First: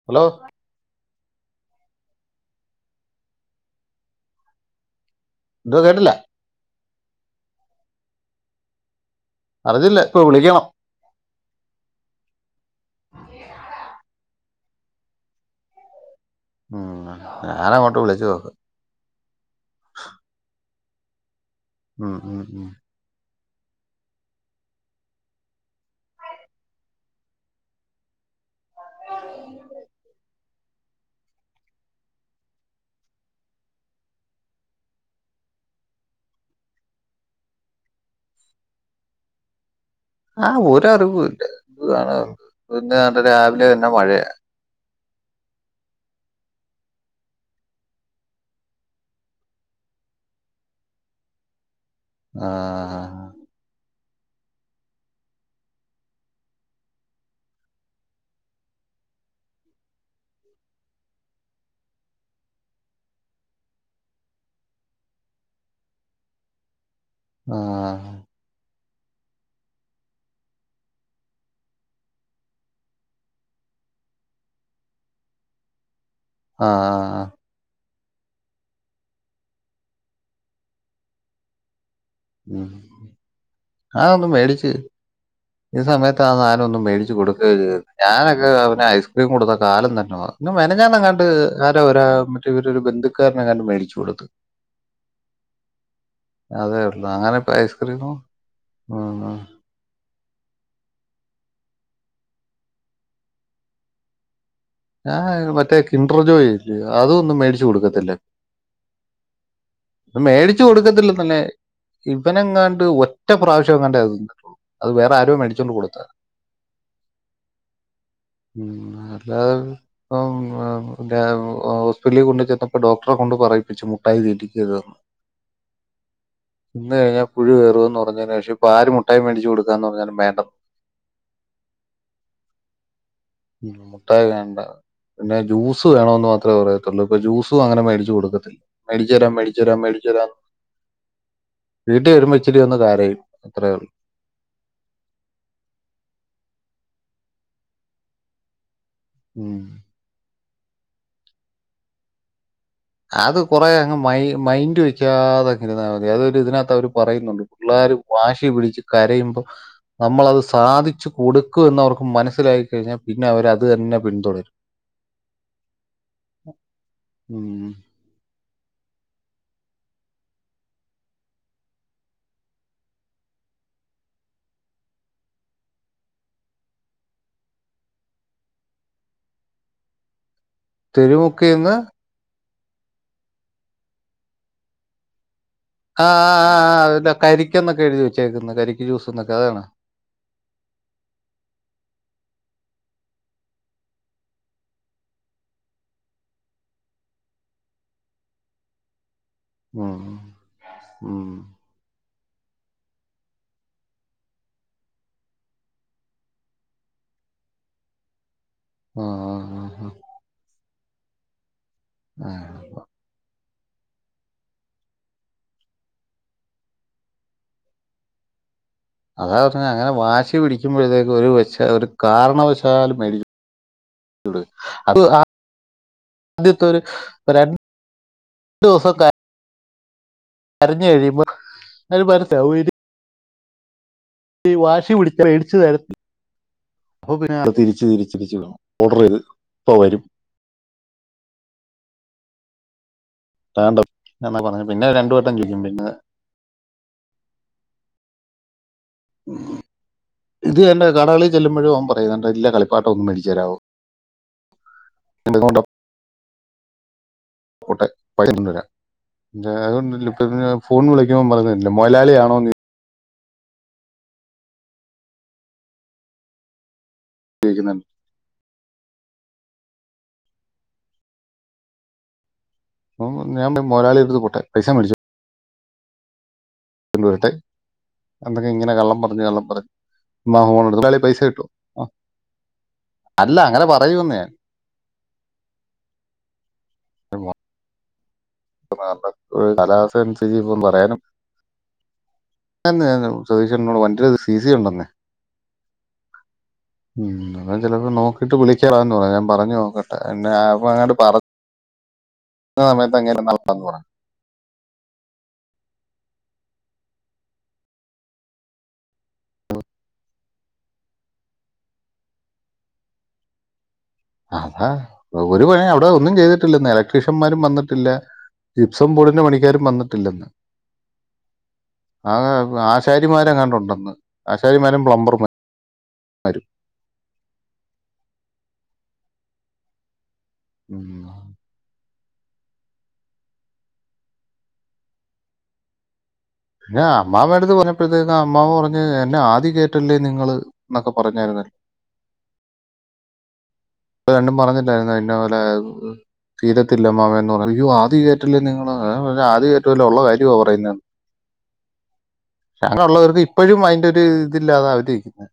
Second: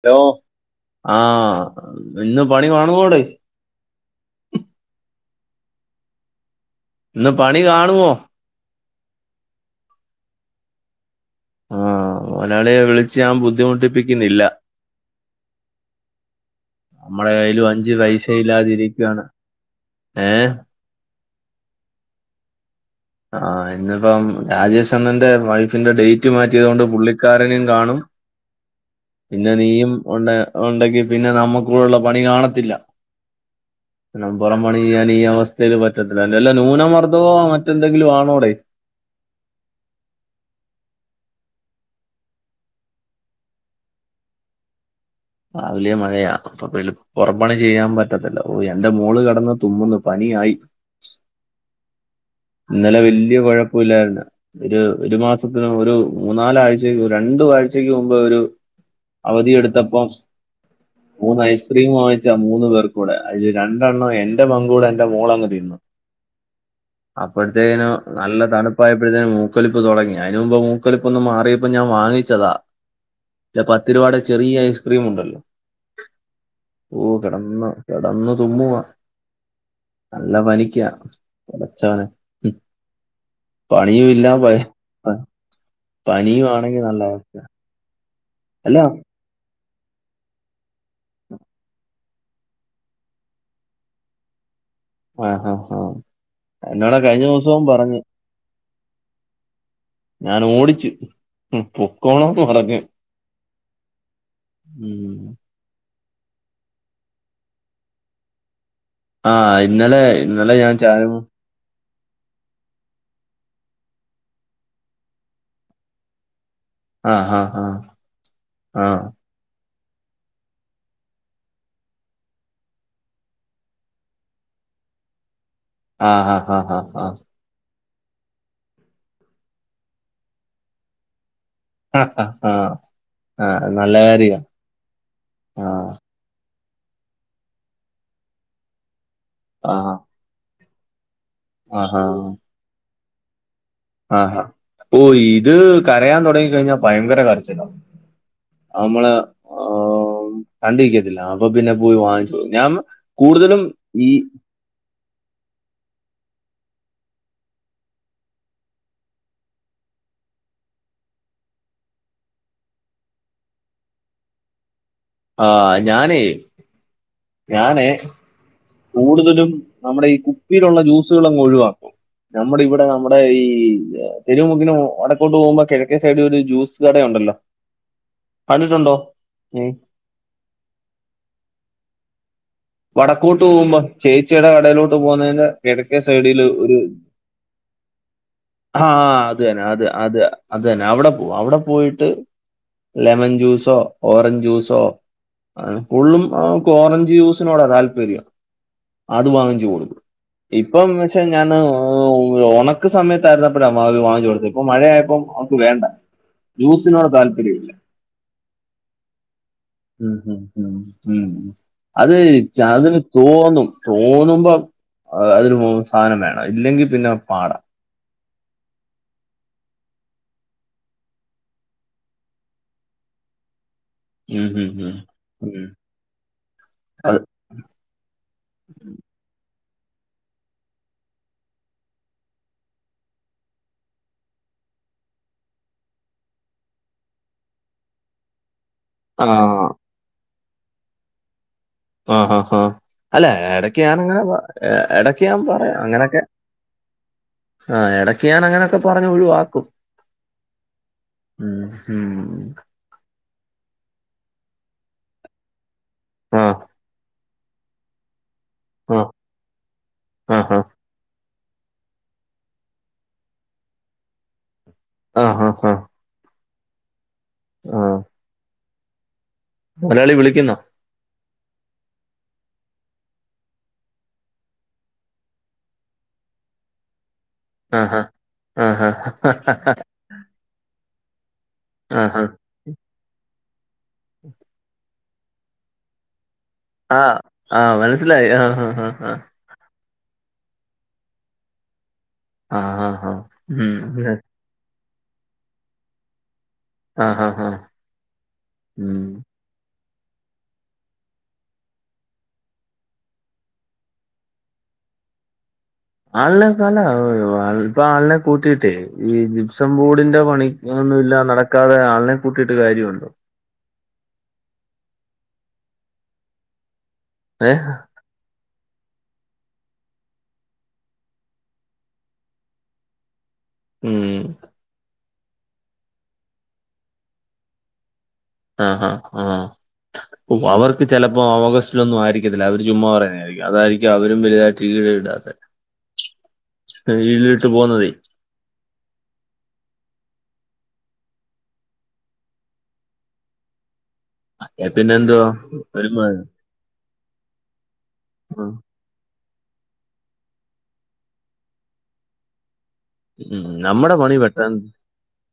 Hello ആഹ് ഇന്ന് പണി മാണോട് ന്ദോ കേട്ടില്ലേ ഇന്ന് പണി കാണുവോ അറിഞ്ഞില്ല ഇപ്പൊ വിളിക്കണം ആ മൊയ്ലാളിയെ വിളിച്ച് ഞാൻ ബുദ്ധിമുട്ടിപ്പിക്കുന്നില്ല ഉം. നമ്മള കയ്യിലും അഞ്ച് ഞാനങ്ങോട്ട് പൈഷ വിളിച്ചു നോക്കാം ഇല്ലാതിരിക്കുവാണ് ഏഹ് ഉം ഉം ഉം ആ ഇന്നിപ്പം രാജേഷ് അണ്ണന്റെ വൈഫിന്റെ ഡേറ്റ് മാറ്റിയതൊണ്ട് പുള്ളിക്കാരനും കാണും പിന്നെ നീയും ഉണ്ട് ഉണ്ടെങ്കി പിന്നെ നമ്മുക്കൂടള്ള പണി കാണത്തില്ല പുറം പണി ചെയ്യാൻ ഈ അവസ്ഥയിൽ പറ്റത്തില്ല അല്ലാ ന്യൂനമർദ്ദവോ മറ്റെന്തെങ്കിലും ആണോ ടൈ ആഹ് ഒരറിവുല്ല [unintelligible] ഇന്ന് രാവിലെ തന്നെ മഴയ രാവിലെ മഴയാ പുറം പണി ചെയ്യാൻ പറ്റത്തില്ല ഓ എന്റെ മോള് കെടന്ന് തുമ്മുന്ന് പനിയായി ആ, ഇന്നലെ വല്ല്യ കുഴപ്പല്ലായിര്ന്ന് ഒരു ഒരു മാസത്തിന് ഒരു മൂന്നാലാഴ്ചക്ക് രണ്ടു ആഴ്ചക്ക് മുമ്പ് ഒരു അവധി എടുത്തപ്പോം ഉ [inaudible] മൂന്ന് ഐസ്ക്രീം വാങ്ങിച്ചാ മൂന്ന് പേർകൂടെ അയില് രണ്ടെണ്ണം എന്റെ പങ്കൂടെ എന്റെ മോളങ് തിന്നു ആ, അപ്പത്തേക്ക്‌നും നല്ല തണുപ്പായപ്പോഴത്തേന് മൂക്കലിപ്പ് തൊടങ്ങി അഴിന് മുമ്പ് മൂക്കലിപ്പ് ഒന്ന് മാറിയപ്പോ ഞാൻ വാങ്ങിച്ചതാ ഇല്ല പത്ത് രൂപയുടെ ചെറിയ ഐസ്ക്രീം ഉണ്ടല്ലോ ആ, ഓ കെടന്ന് കെടന്നു തുമ്മുവാ നല്ല പനിക്കാ പടച്ചവനെ ഉം പണിയു ഞാനൊന്ന് ഇല്ലാ പൈ മേടിച്ച് ഈ സമയത്ത് ആ സാനം ഒന്നും മേടിച്ചു കൊടുക്കര്ത് ഞാനൊക്കെ അല്ല അവന് ഐസ്ക്രീം കൊടുത്ത കാലം തന്നെ മ മെനഞാന്നങ്ങാണ്ട് ആരൊ ഒരാ മറ്റേ ഇവരെ ഒരു ബന്ധുക്കാരനങ്ങാണ്ട് മേടിച്ചു കൊടുത്ത് ആ ആ ആ അതേ എന്നോട ഉള്ളു കഴിഞ്ഞ അങ്ങനെ ഇപ്പൊ ദിവസവും പറഞ് ഐസ്ക്രീമോ ഉം. ഞാന് ഓടിച് പൊക്കോണം പറഞ് ഞാ ഉം. മറ്റേ കിന്റർ ജോഴില്ലേ അതൊന്നും മേടിച്ചു കൊടുക്കത്തില്ല ആ ഇന്നലെ ഇന്നലെ മേടിച്ചു ഞാൻ കൊടുക്കത്തില്ല ചാരും തന്നെ ഇബനെങ്ങാണ്ട് ഒറ്റ പ്രാവശ്യങ്ങാണ്ടേ [unintelligible] അത് വേറെ ആരൊ മേടിചോണ്ട് കൊടുത്ത ആ ആ ആ ഉം ആ അല്ല [unintelligible] ഹോസ്പിറ്റലിൽ കൊണ്ട് ചെന്നപ്പോ ഡോക്ടറെ കൊണ്ട് പറയിപ്പിച്ചു മുട്ടായി തീറ്റിക്കര് തന്ന് ആഹ് ആഹ് ആഹ് ഹാ ഹാ പുഴു വരുന്ന് പർഞ്ഞാ പക്ഷേ ഇപ്പ ആര് മുട്ടായി മേടിച്ച് കൊടുക്കാ ന്ന് പർഞ്ഞാലും വേണ്ടന്ന് ആഹ് ആഹ് ആഹ് ആഹ് ഉം, നല്ല മുട്ടായി കാര്യവ വേണ്ട പിന്നെ ജ്യൂസ് വേണോന്ന് മാത്രേ പറയത്തുള്ളൂ ഇപ്പൊ ജ്യൂസും അങ്ങനെ മേടിച്ച് കൊടുക്കത്തില്ല, മേടിച്ച് തരാം മേടി ആ ച്ചരാം മേടിച്ചരാം ആ ആ വീട്ടി വരുമ്പോ ഇച്ചിരി ഒന്ന് കരയും, അത്രേ ഒള്ളു ആഹാ ഓ ഇത് കരയാൻ തുടങ്ങിക്കഴിഞ്ഞാൽ ഭയങ്കര കരച്ചിലാവും അഅമ്മള് ഉം കണ്ടിരിക്കത്തില്ല അപ്പൊ പിന്നെ പോയി വാങ്ങിച്ചോടുക്കും ഞാന്ന് അത് കുറേ അങ്ങ് മൈ മൈൻഡ് വെ ക്കാതെങ്ങ് ഇരുന്ന മതി അതൊരു ഇതിനത്ത് അവര് പറയുന്നുണ്ട്. പിള്ളാര് വാശി പിടിച്ച് കരയുമ്പോ നമ്മളത് സാധിച്ചു കൊടുക്കുവെന്നവർക്ക് മനസ്സിലായി കഴിഞ്ഞാൽ പിന്നെ അവരത് തന്നെ പിന്തുടരും ആഹ് ഞാനേ ഉം. ഞാന്‌ കൂടുതലും നമ്മുടെ ഈ കുപ്പിയിലുള്ള ജ്യൂസുകളങ്ങ് ഒഴിവാക്കും നമ്മുടെ ഇവിടെ നമ്മുടെ ഈ തെരുമുക്കിനും വടക്കോട്ട് പോകുമ്പോ കെഴക്കേ സൈഡിലൊരു ഒരു ജ്യൂസ് കടയുണ്ടല്ലോ കണ്ടിട്ടുണ്ടോ ഉം തെരുമുക്കീന്ന് വടക്കോട്ട് പോവുമ്പോ ചേച്ചിയുടെ കടയിലോട്ട് പോകുന്നതിന്റെ കിടക്കേ ആ, ആ, സൈഡിൽ ആ, ഒരു, ആ അല്ല കരിക്കെന്നൊക്കെ എഴുതി വെച്ചേക്കുന്നെ. കരിക്ക് ജ്യൂസ് ആഹ് എന്നൊക്കെ അത് അതാണ്. തന്നെ അത് അത അത് തന്നെ അവിടെ പോ അവിടെ പോയിട്ട് ലെമൺ ജ്യൂസോ ഓറഞ്ച് ജ്യൂസോ കൂട്ലും അ വക്ക് ഓറഞ്ച് ജ്യൂസ് സിനോടാ താല്പര്യം. അത് വാങ്ങിച് ഉം. കൊടുക്കും. ഇപ്പം ന്നു വെച്ച ഉം. ഞാന് ആഹ് ഉണക്ക് സമയത്തായിരുന്നപ്പോഴാ അത് വാങ്ങിച്ചോടുത്ത് ഇപ്പൊ മഴയായപ്പം അവക്ക് വേണ്ട ജ്യൂസിനോട് താല്പര്യ ഇല്ല ആ, ആ, ആ, ആ. ഉ ഉ അത് ആ, ചാർജറ് തോന്നും തോന്നുമ്പോ അതിന് മൂന്നും സാനം വേണം, ഇല്ലെങ്കിൽ പിന്നെ പാടാ അതാപറഞ്ഞേ അങ്ങനെ വാശി പിടിക്കുമ്പോഴത്തേക്കും ഒരു വെ ഒരു കാരണവശാലും മേടിച്ചു - ടും ഉം ഉം ഉം. അതു ആ ഉം. ആദ്യത്തൊര് അത് രണ്ട്ദിവസ ക കരഞ് കഴിയുമ്പോ അവര് മനസ്സിലാകും ഇനി വാശി പിടിച്ച മേടിച്ചു തരത്തി അപ്പ പിന്നെ അത് തിരിച്ച് തിരിച്ച് തിരിച്ചു വിടണം ഓഡറൈത് ആ ഇപ്പവരും ആഹ് ഹാ ഹാ അല്ല വേണ്ട എടക്ക് ഞ്ഞാനു ങ്ങനെപ എന്നാ പറഞ്ഞു പിന്നെ രണ്ടു ഇടക്ക് വട്ടം ഞാൻ ചോദിക്കും പറയാ പിന്നെ അങ്ങനൊക്കെ ആഹ് എടക്ക് ഞാനങ്ങനെ ഇത് തന്നെ കടകളി ഉം, ചെല്ലുമ്പോഴും അവൻ പറയും. ദാണ്ടേ ഉം. എല്ല കളി വാട്ടറൊന്നും മേടിച്ചു തരാവോ? ഇതൊക്കെകൊണ്ടാ ആഹ് പോട്ടെ പൈനൊന്നര അഹ് [unintelligible] ഫോൺ വിളിക്കുമ്പോം പറയുന്നേ കേട്ടിട്ടില്ലേ മൊയാലാളിയാണോന്ന് ചോ ആഹ് ഹാ ഹാ ഉപയോഗിക്കുന്നുണ്ട് മൊയലാളി വിളിക്കുന്നോ അപ്പോം ഞാൻ മൊയലാളി എന്തൊരു ഒന്ന് പൊട്ടൻ. പൈസയും മേടിച്ചോ കൊണ്ടുവരട്ടെ ആ ഹാ എന്തെങ്കിലും ആ ഇങ്ങനെ ഹാ കള്ളം പറഞ്ഞ് കള്ളം പറഞ്ഞ് അമ്മാമ്മ ഫോണ് എടുത്ത് അന്നാലെ പൈസ കിട്ടു. ആഹ് ഹാ അല്ല അങ്ങനെ പറയൂന്ന് ഞാൻ ആഹ് ആഹ് മനസ്സിലായി ആഹ് ഇപ്പോ ഒരു കാലാവസ്ഥ അനുസരിച്ച് ഇപ്പോ പറയാനും, [unintelligible] സതീഷേട്ടന്നോട് വണ്ടിയുടെ സി സി ഉണ്ടെന്നെ ഉം അന്നാ ചെലപ്പോ നോക്കിട്ട് വിളിക്കറാ ന്ന് പറഞ്ഞു. ഞാൻ പറഞ്ഞ് നോക്കട്ടെ എന്നെ അപ്പോങ്ങാണ്ട് പറഞ്ഞ് കിട്ടുന്ന സമയത്ത് അങ്ങേര് നല്ലതാന്ന് പറയും ആളിന്നെയൊക്കെ നല്ലതാ ഇപ്പോ ആളിനെ കൂട്ടിയിട്ടേ ഈ ജിപ്സം ബോർഡിന്റെ പണിക്ക് ഇങ്ങനൊന്നുമില്ലാതെ നടക്കാതെ ആളിനെ കൂട്ടിയിട്ട് കാര്യമുണ്ടോ അതാ ഒരു പണിയും അവിടെ ഒന്നും ചെയ്തിട്ടില്ലന്നേ ഇലക്ട്രീഷ്യന്മാരും ഏഹ്? വന്നിട്ടില്ല ജിപ്സം ബോർഡിന്റെ പണിക്കാരും വന്നിട്ടില്ലെന്ന് ആകെ ആശാരിമാരെങ്ങാണ്ട് ഉണ്ടന്ന് മ്മ്. ആശാരിമാരും പ്ലംബർമാരും ആഹ് ആഹ് ആ അവർക്ക് ഉം. ചിലപ്പോ ഓഗ വീട്ടിലൊന്നും ആയിരിക്കത്തില്ല അവര് ചുമ്മാ പറയുന്നത് ആയിരിക്കും അതായിരിക്കും അവരും വലുതായിട്ട് ഈട് ഇടാത്തെ ഞാൻ ഈട് അമ്മാമ്മേടെ ഇട്ട് അടുത്ത് പോകുന്നതേ. പറഞ്ഞപ്പോഴത്തെക്ക് ആ അമ്മാമ്മ പറഞ്ഞ് എന്നെ ആധി കേറ്റല്ലേ നിങ്ങള് എന്നൊക്കെ പറഞ്ഞായിരുന്നല്ലോ രണ്ടും പറഞ്ഞില്ലായിരുന്നോ പിന്നെ ഇന്ന എന്തുവാ? പോലെ വരുമ്പോ തീരത്തില്ല അമ്മാമ്മേന്ന് പറഞ്ഞ് അയ്യോ ആധി കേറ്റല്ലേ മ്മ്. നിങ്ങള് അതാ പറഞ്ഞെ ആധി കേറ്റുവല്ല ഉള്ള കാര്യമാ പറയുന്നതെന്ന് ഞങ്ങള് ഉള്ളത് കരുതി ഇപ്പഴും അതിന്റെ നമ്മടെ ഒരു പണി പെട്ടെന്ന് ഇതില്ലാത അവര് ഇരിക്കുന്നേ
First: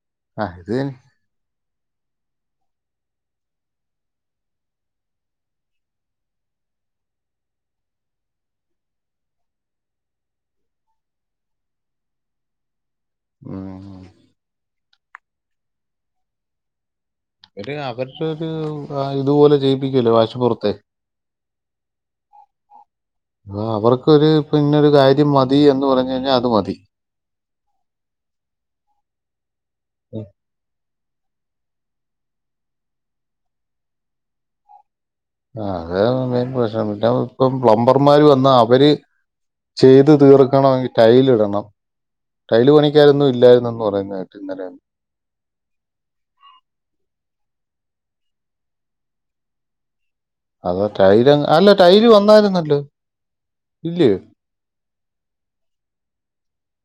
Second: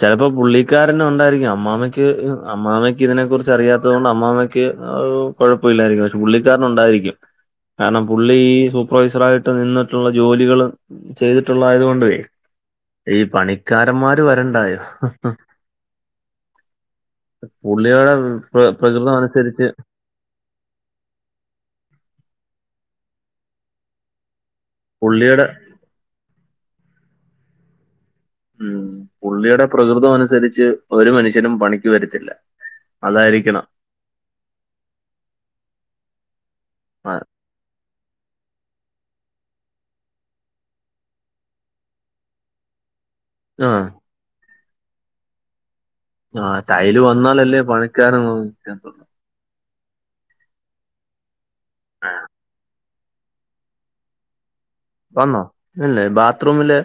ചെലപ്പോ ആഹ് ഇത് പുള്ളിക്കാരൻ ഉണ്ടായിരിക്കാം അമ്മാമ്മയ്ക്ക് അമ്മാമ്മയ്ക്ക് ഇതിനെ കുറിച്ച് അറിയാത്തത് കൊണ്ട് അമ്മാമയ്ക്ക് അത് കൊഴ പ്പം ഇല്ലായിരിക്കും പക്ഷേ പുള്ളിക്കാരന് ഉണ്ടായിരിക്കും കാരണം പുള്ളി സൂപ്പർവൈസർ ആയിട്ട് നിന്നിട്ടുള്ള ജോലികള് ചെയ്തിട്ടുള്ളതായത് കൊണ്ടുവേ ഈ ഉം പണിക്കാരന്മാര് വരണ്ടായോ ഒരു പുള്ളിയുടെ അവർക്കൊരു പ്ര- പ്രകൃതം ഇതുപോലെ അനുസരിച്ച് ചെയ്യിപ്പിക്കുവല്ലേ വാശിപ്പുറത്തെ ആഹ് അവർക്കൊരു ഇപ്പൊ ഇന്നൊരു കാര്യം പുള്ളിയുടെ മതി എന്ന് പറഞ്ഞു കഴിഞ്ഞാൽ അത് മതി ഉം പുള്ളിയുടെ പ്രകൃതം അനുസരിച്ച് ഒരു മനുഷ്യനും പണിക്ക് വരുത്തില്ല അതായിരിക്കണം ആ അതാണ് മെയിൻ പ്രശ്നം മിണ്ടാ ആ ഇപ്പം പ്ലംബർമാര് വന്നാൽ അവര് ചെയ്ത് തീർക്കണമെങ്കിൽ ടൈല് ഇടണം ടൈല് പണിക്കാരൊന്നും ആ, ഇല്ലായിരുന്നെന്ന് പറയുന്നകേട്ട് ഇന്നലെയൊന്നും ആഹ് ടൈല് വന്നാലല്ലേ പണിക്കാര് നിക്കാൻ പറ്റത്തൊള്ളൂ അതാ ടൈല് അല്ല ടൈല് വന്നായിരുന്നല്ലോ ഇല്ലയോ വന്നോ ഇല്ലേ ബാത്റൂമില്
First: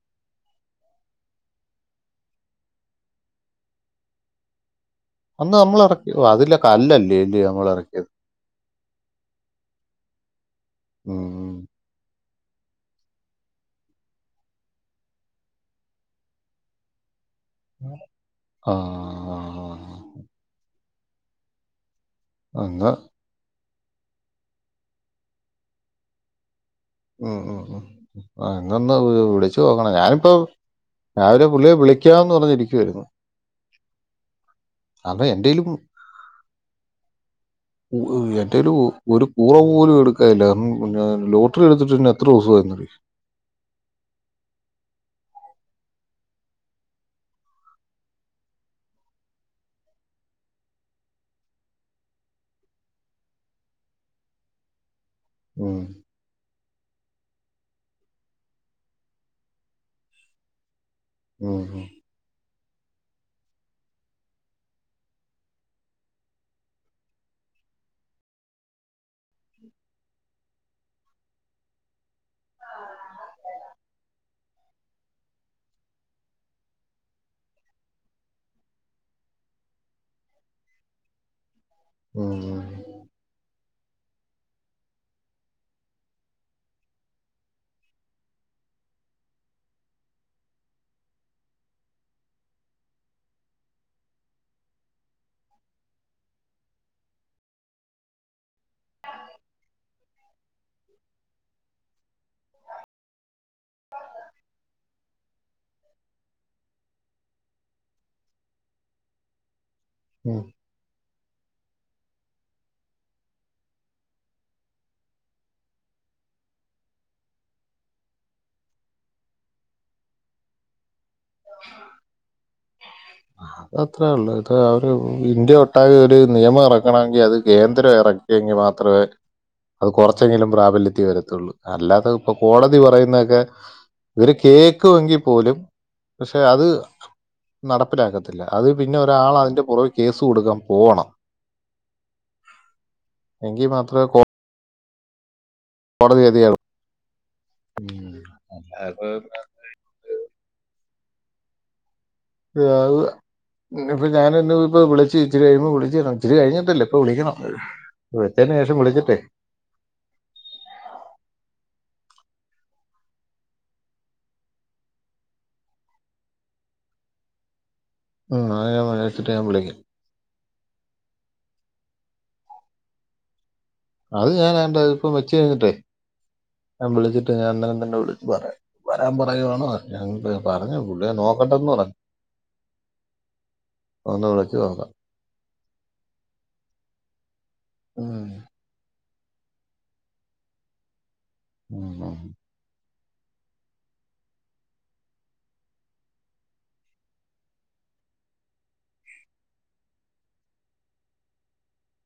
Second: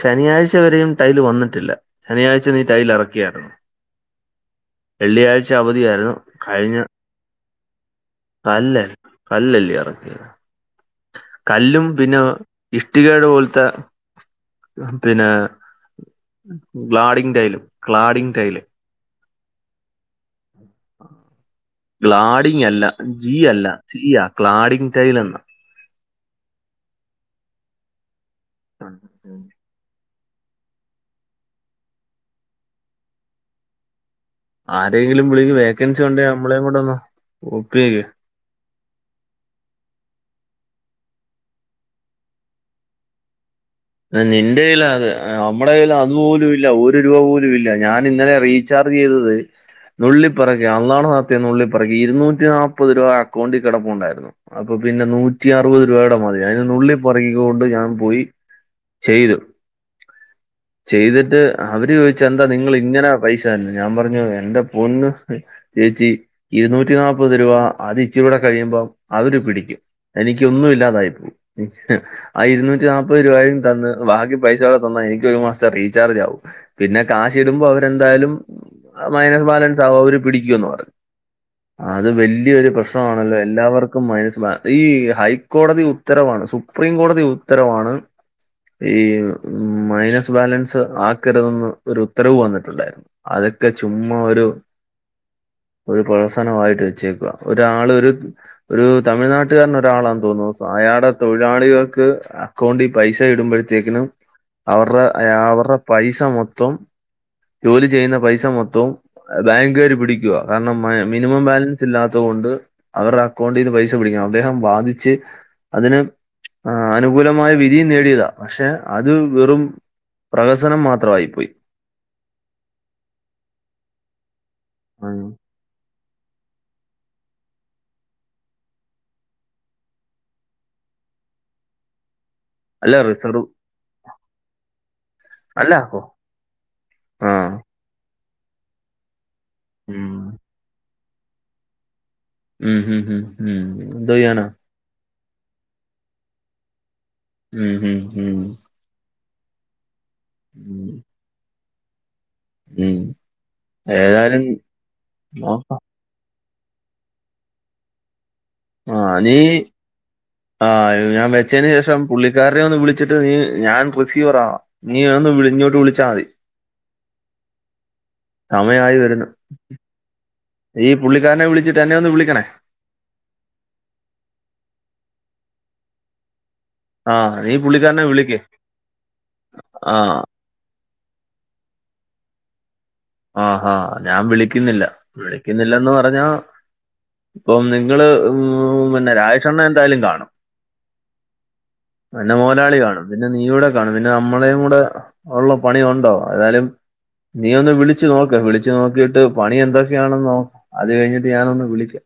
ശനിയാഴ്ച്ച വരെയും ടൈല് വന്നിട്ടില്ല ശനിയാഴ്ച്ച നീ ടൈൽ ഇറക്കിയായിരുന്നോ അന്ന് നമ്മള് ഇറക്കി അവധിയായിരുന്നു ഓ അതിലേ കല്ലല്ലേ ഇല്ലയോ നമ്മൾ ഇറക്കിയത് കല്ല് കല്ല് അല്ലയോ ഇറക്കിയത് ഉം കല്ലും പിന്നെ ഇഷ്ടികേടെ പോലത്തെ പിന്നെ ഗ്ലാഡിങ് ടൈലും ക്ലാഡിങ് ടൈല് ആഹ് ഗ്ലാഡിങ് അല്ല എന്നാ ജി അല്ല സി ആ ക്ലാഡിങ് ടൈലെന്നാ ഉം ഉം ഉം ആ ഇന്നൊന്ന് വിളിച്ചു നോക്ക ണം ഞാനിപ്പോ രാവിലെ പുള്ളിയെ വിളിക്കാന്ന് പറഞ്ഞ് ഇരിക്കുവായിരുന്നു ആരെയെങ്കിലും വിളിക്ക് എന്റേലും വേക്കൻസി ഉണ്ടേ നമ്മളേ കൂടെ ഒന്ന് ബുക്കെയ്യ് ഓ എന്റെയൊരു ഒരു കൂറ പോലും എടുക്കാനില്ല ഉം ഞ ലോട്ടറി എടുത്തിട്ട് തന്നെ എത്ര ദിവസമായിന്നറിയോ നിന്റെ കൈല് അത് നമ്മടെ കയ്യിൽ അതുപോലും ഇല്ല ഒരു രൂപ പോലും ഇല്ല ഞാൻ ഇന്നലെ റീ ചാർജ് ചെയ്തത് നുള്ളിപ്പറകി അന്നാട നാത്തിത്തെ നുള്ളിപെറുക്കി അള്ളാണെ സത്യം നുള്ളി പെറുക്കി ഇരുന്നൂറ്റി നാൽപ്പത് രൂപ അക്കൗണ്ടിൽ കിടപ്പുണ്ടായിരുന്നു അപ്പൊ പിന്നെ നൂറ്റി അറുപത് രൂപയൂടെ മതി അതിന് നുള്ളിപ്പെറുക്കി കൊണ്ട് ഞാൻ പോയി ചെയ്തു ചെയ്തിട്ട് അവര് ചോ ദിച്ച് എന്താ നിങ്ങള് ഇങ്ങനെ പൈസ തരുന്നത് ഞാൻ പറഞ്ഞു എന്റെ പൊന്ന് ചേച്ചി ഇരുന്നൂറ്റി നാപ്പത് രൂപ അത് ഇച്ചിരൂടെ കഴിയുമ്പം അവര് പിടിക്കും എനിക്കൊന്നും ഇല്ലാതായി പോവും ആ ഇരുന്നൂറ്റി നാല്പത് രൂപയും തന്ന് ബാക്കി പൈസയൂടെ തന്നാ എനിക്ക് ഒരു മാസത്തേ റീചർജ് ആവും പിന്നെ കാശ് ഇടുമ്പോ അവരെന്തായാലും മൈനസ് ബാലൻസ് ആകും അവര് പിടിക്കൂന്ന് പറഞ് അത് വല്യരു പ്രശ് ആണല്ലെ എല്ലാവർക്കും മൈനസ് ബാ ഈ ഹൈക്കോടതി ഉത്തരവാണ് സുപ്രീം കോടതി ഉത്തരവാണ് ഈ മൈനസ് ബാലൻസ് ആക്കരുതന്ന് ഒരു ഉത്തരവ് വന്നിട്ടുണ്ടായിരുന്നു അതൊക്കെ ചുമ്മാ ഒരു ഒരു പ്രഹസനമായിട്ട് വെച്ചേക്വ ഒരാള് ഒര് ഒരു തമിഴ്നാട്ടുകാരന് ഒരാളാന്ന് തോന്നുന്നു അയാളെ തൊഴിലാളികൾക്ക് അക്കൗണ്ട് പൈസ ഇടുമ്പോഴത്തേക്കിനും അവരുടെ അയ അവരെ പൈസ മൊത്തം ജോലി ചെയ്യുന്ന പൈസ മൊത്തം ബാങ്കുകാര് പിടിക്ക കാരണം ഏ മിനിമം ബാലൻസ് ഇല്ലാത്തോണ്ട് അവരെ അക്കൗണ്ടിന്ന് പൈസ പിടിക്കും അദ്ദേഹം വാധിച്ച് അതിന് ആ അനുകൂലമായ വി തി നേടിയതാ പക്ഷെ അത് വെറും പ്രഹസനം മാത്രമായി പോയി അത്ര ള്ളൂ അത് അവര് ഇന്ത്യ ട്ടാകെ അഹ് ഒരു നിയമം ഇറക്കണങ്കിൽ അത് കേന്ദ്രം ഇറക്കിയെങ്കിൽ മാത്രെ അത് കൊറച്ചെങ്കിലും പ്രാബല്യത്തി വരത്തൊള്ളൂ അല്ലാതെ പ്പൊ കോടതി അല്ല പറയുന്നൊക്കെ റിസർവ് ഇവര് കേക്കുങ്കിൽ പോലും അല്ല ഓ പക്ഷെ അത് ആ നടപ്പിലാക്കത്തില്ല അത് പിന്നെ ഒരാള പുറകെ ഉം. കേസ് കൊടുക്കാൻ പോണം ഉം ഉം ഉം ഉം എങ്കിൽ ഉം മാത്രമേ എന്തൊയ്യാനാ കോടതി വിധിയാകും ഉം ഉം ഉം [unintelligible] ഉം ഉം. ഇന്ന് പ്പൊ ഏതായാലും ഞാനിന്ന് ഇപ്പ വിളിച്ച് ഇച്ചരി കഴിയുമ്പോ നോക്കാം വിളിച്ചരന്ന് ഇത്തിരി കഴിഞ്ഞിട്ടല്ല ഇപ്പ വിളിക്കണം വെച്ചേന്നു ശേഷം വിളിച്ചിട്ടെ ആഹ് ലീ ആഹ് ഞാൻ വെച്ചന് ശേഷം പുള്ളിക്കാരനെ ഒന്ന് വിളിച്ചിട്ട് നീ ഞാൻ റസീവറാവ നീഒന്ന് വിളി ഇഞ്ഞോട്ട് വിളിച്ചാൽ മതി ഉം അത് ഞാൻ സമയായി വരുന്നു വിളിച്ചിട്ട് ഞാൻ വിളിക്കാം നീ പുള്ളിക്കാരനെ വിളിച്ചിട്ട് എന്നെ ഒന്ന് വിളിക്കണേ അത് ഞാൻ എന്റെ ഇപ്പൊ വെച്ച് കഴിഞ്ഞിട്ടേ ഞാൻ വിളിച്ചിട്ട് ആഹ് ഞാൻ നീ അന്നനെം തന്നെ പുള്ളിക്കാരനെ വിളിച്ച് വിളിക്ക്. പറയാ വരാൻ പറയുവാണോ ആ ആഹ് ഞ പറഞ്ഞു പുള്ളിയെ നോക്കട്ടെന്ന് പറഞ്ഞു ആഹ് ആഹ് ഞാൻ ഒന്ന് വിളിച്ച് വിളിക്കുന്നില്ല നോക്കാം വിളിക്കുന്നില്ലന്ന് പറഞ്ഞ ഇപ്പം നിങ്ങള് ഉം പിന്നെ രാജേഷണ്ണൻ എന്തായാലും കാണു ഉം. ഉം. അനൊ മലാളി കാണും പിന്നെ നീ കൂടെ കാണും പിന്നെ നമ്മളുടെയും കൂടെ ഒള്ള പണിയുണ്ടോ അതായാലും നീ ഒന്ന് വിളിച വിളിച്ച് നോക്ക് വിളിച്ചു നോക്കിട്ട് പണി എന്തൊക്കെയാണൊന്നൊ അത് കഴിഞ്ഞിട്ട് ഞാനൊ ഒന്ന് വിളിക്കാം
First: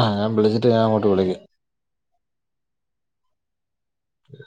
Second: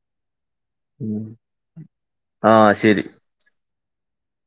ആഹ് ഞാ വിളിട്ട് ഞൻങ്ങോട്ട് ഉം. വിളിക്കാം ആഹ് ശരി ഉ